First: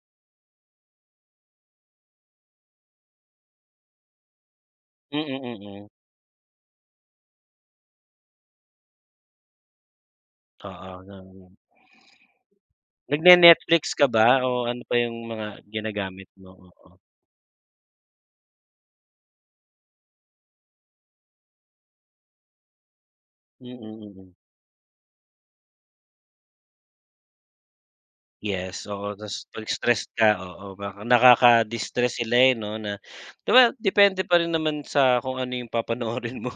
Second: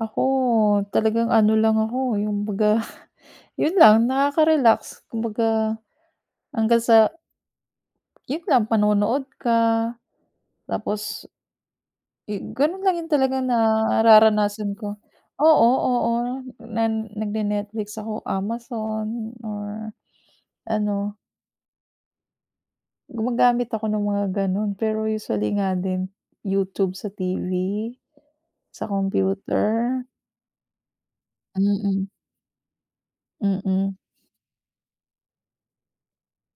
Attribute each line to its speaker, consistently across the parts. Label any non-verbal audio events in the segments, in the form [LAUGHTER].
Speaker 1: Ako talagang ano lang ako, yung kumbaga yun lang, nakaka-relax
Speaker 2: Mm
Speaker 1: kumbaga,
Speaker 2: mm.
Speaker 1: hanggang sa yun lang panonood ka
Speaker 2: Oo
Speaker 1: tapos,
Speaker 2: ganun.
Speaker 1: eh, ganun lang talaga
Speaker 2: Nagne-netflix ka ba o
Speaker 1: nararanasan
Speaker 2: ano pa
Speaker 1: ko,
Speaker 2: yung mga
Speaker 1: oo, oo
Speaker 2: ginagamit mo?
Speaker 1: na
Speaker 2: Oo.
Speaker 1: nagne-netflix ako, amazon, or ano.
Speaker 2: Mm
Speaker 1: Gumagamit ako ng mga
Speaker 2: mm.
Speaker 1: ganon, pero usually nga din YouTube sa TV,
Speaker 2: Yes
Speaker 1: sa
Speaker 2: oo, tas pag
Speaker 1: computer.
Speaker 2: stress ka, oo, baka
Speaker 1: Mm.
Speaker 2: nakaka-distress sila eh 'no, na 'di ba
Speaker 1: Mm.
Speaker 2: depende pa rin naman sa kung ano yung papanoorin mo.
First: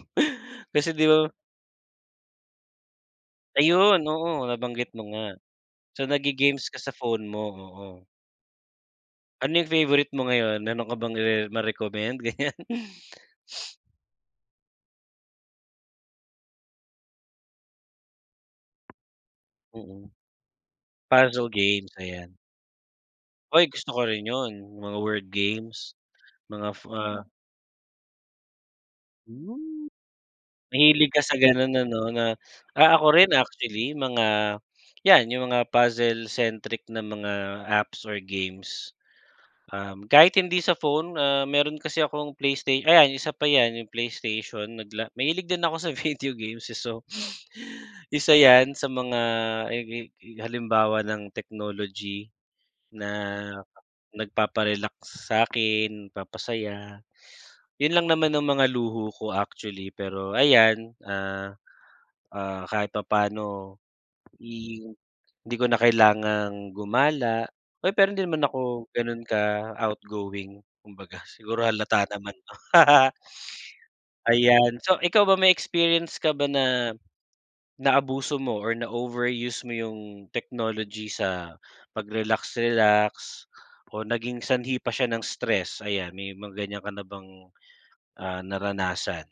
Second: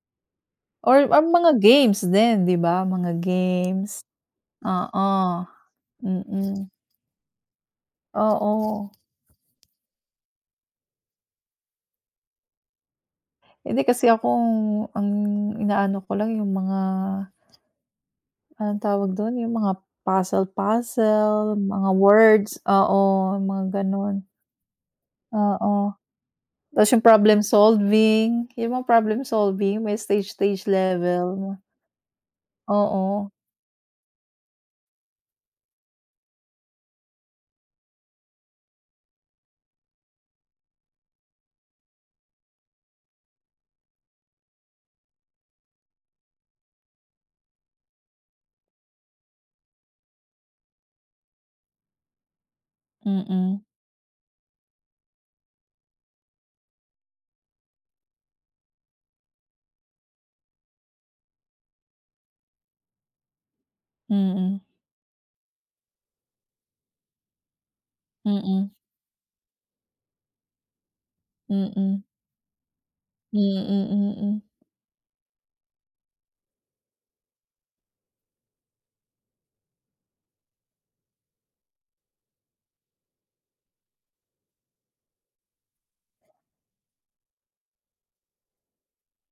Speaker 2: Kasi
Speaker 1: Or
Speaker 2: 'di
Speaker 1: ang
Speaker 2: ba
Speaker 1: mga games din, 'di ba, mga games,
Speaker 2: Ayun, oo, nabanggit mo
Speaker 1: oo.
Speaker 2: nga. So nagge-games
Speaker 1: Mm.
Speaker 2: ka sa phone mo, oo.
Speaker 1: Oo.
Speaker 2: Ano yung favorite mo ngayon? Meron ka bang re ma-recommend ganyan?
Speaker 1: Hindi, kasi ako ang inaano ko lang yung mga Anong tawag dun? Yung mga
Speaker 2: Mm. Puzzle
Speaker 1: puzzle-puzzle, mga
Speaker 2: games, ayan.
Speaker 1: words, oo mga
Speaker 2: Uy, gusto ko
Speaker 1: ganon.
Speaker 2: rin yun, mga word
Speaker 1: Oo,
Speaker 2: games, mga af
Speaker 1: tas yung
Speaker 2: ah
Speaker 1: problem solving, yung mga problem solving
Speaker 2: Mm.
Speaker 1: may stage stage
Speaker 2: Mahilig ka sa
Speaker 1: level.
Speaker 2: ganun ano, na ako
Speaker 1: Oo.
Speaker 2: rin actually mga yan yung mga puzzle centric na mga apps or games. Um, kahit hindi sa phone ah, meron kasi akong playstay ayan isa pa yan yung PlayStation nagla mahilig din ako sa video games eh, so isa yan sa mga eg eg halimbawa ng technology na
Speaker 1: Mm.
Speaker 2: nagpapa-relax sa'kin, nagpapasaya, yun lang naman ang mga luho ko actually pero ayan, ah ah, kahit papaano
Speaker 1: Mm.
Speaker 2: i hindi ko na kailangang gumala. Uy pero hindi naman
Speaker 1: Mm.
Speaker 2: ako ganun ka-outgoing kumbaga siguro
Speaker 1: Mm.
Speaker 2: halata naman 'no [LAUGHS]
Speaker 1: Hmm, mm.
Speaker 2: Ayan, so ikaw ba may experience ka ba na naabuso mo or na overuse mo yung technology sa pagrelax-relax o naging sanhi pa siya ng stress ayan, may mga ganyan ka na bang ah, naranasan?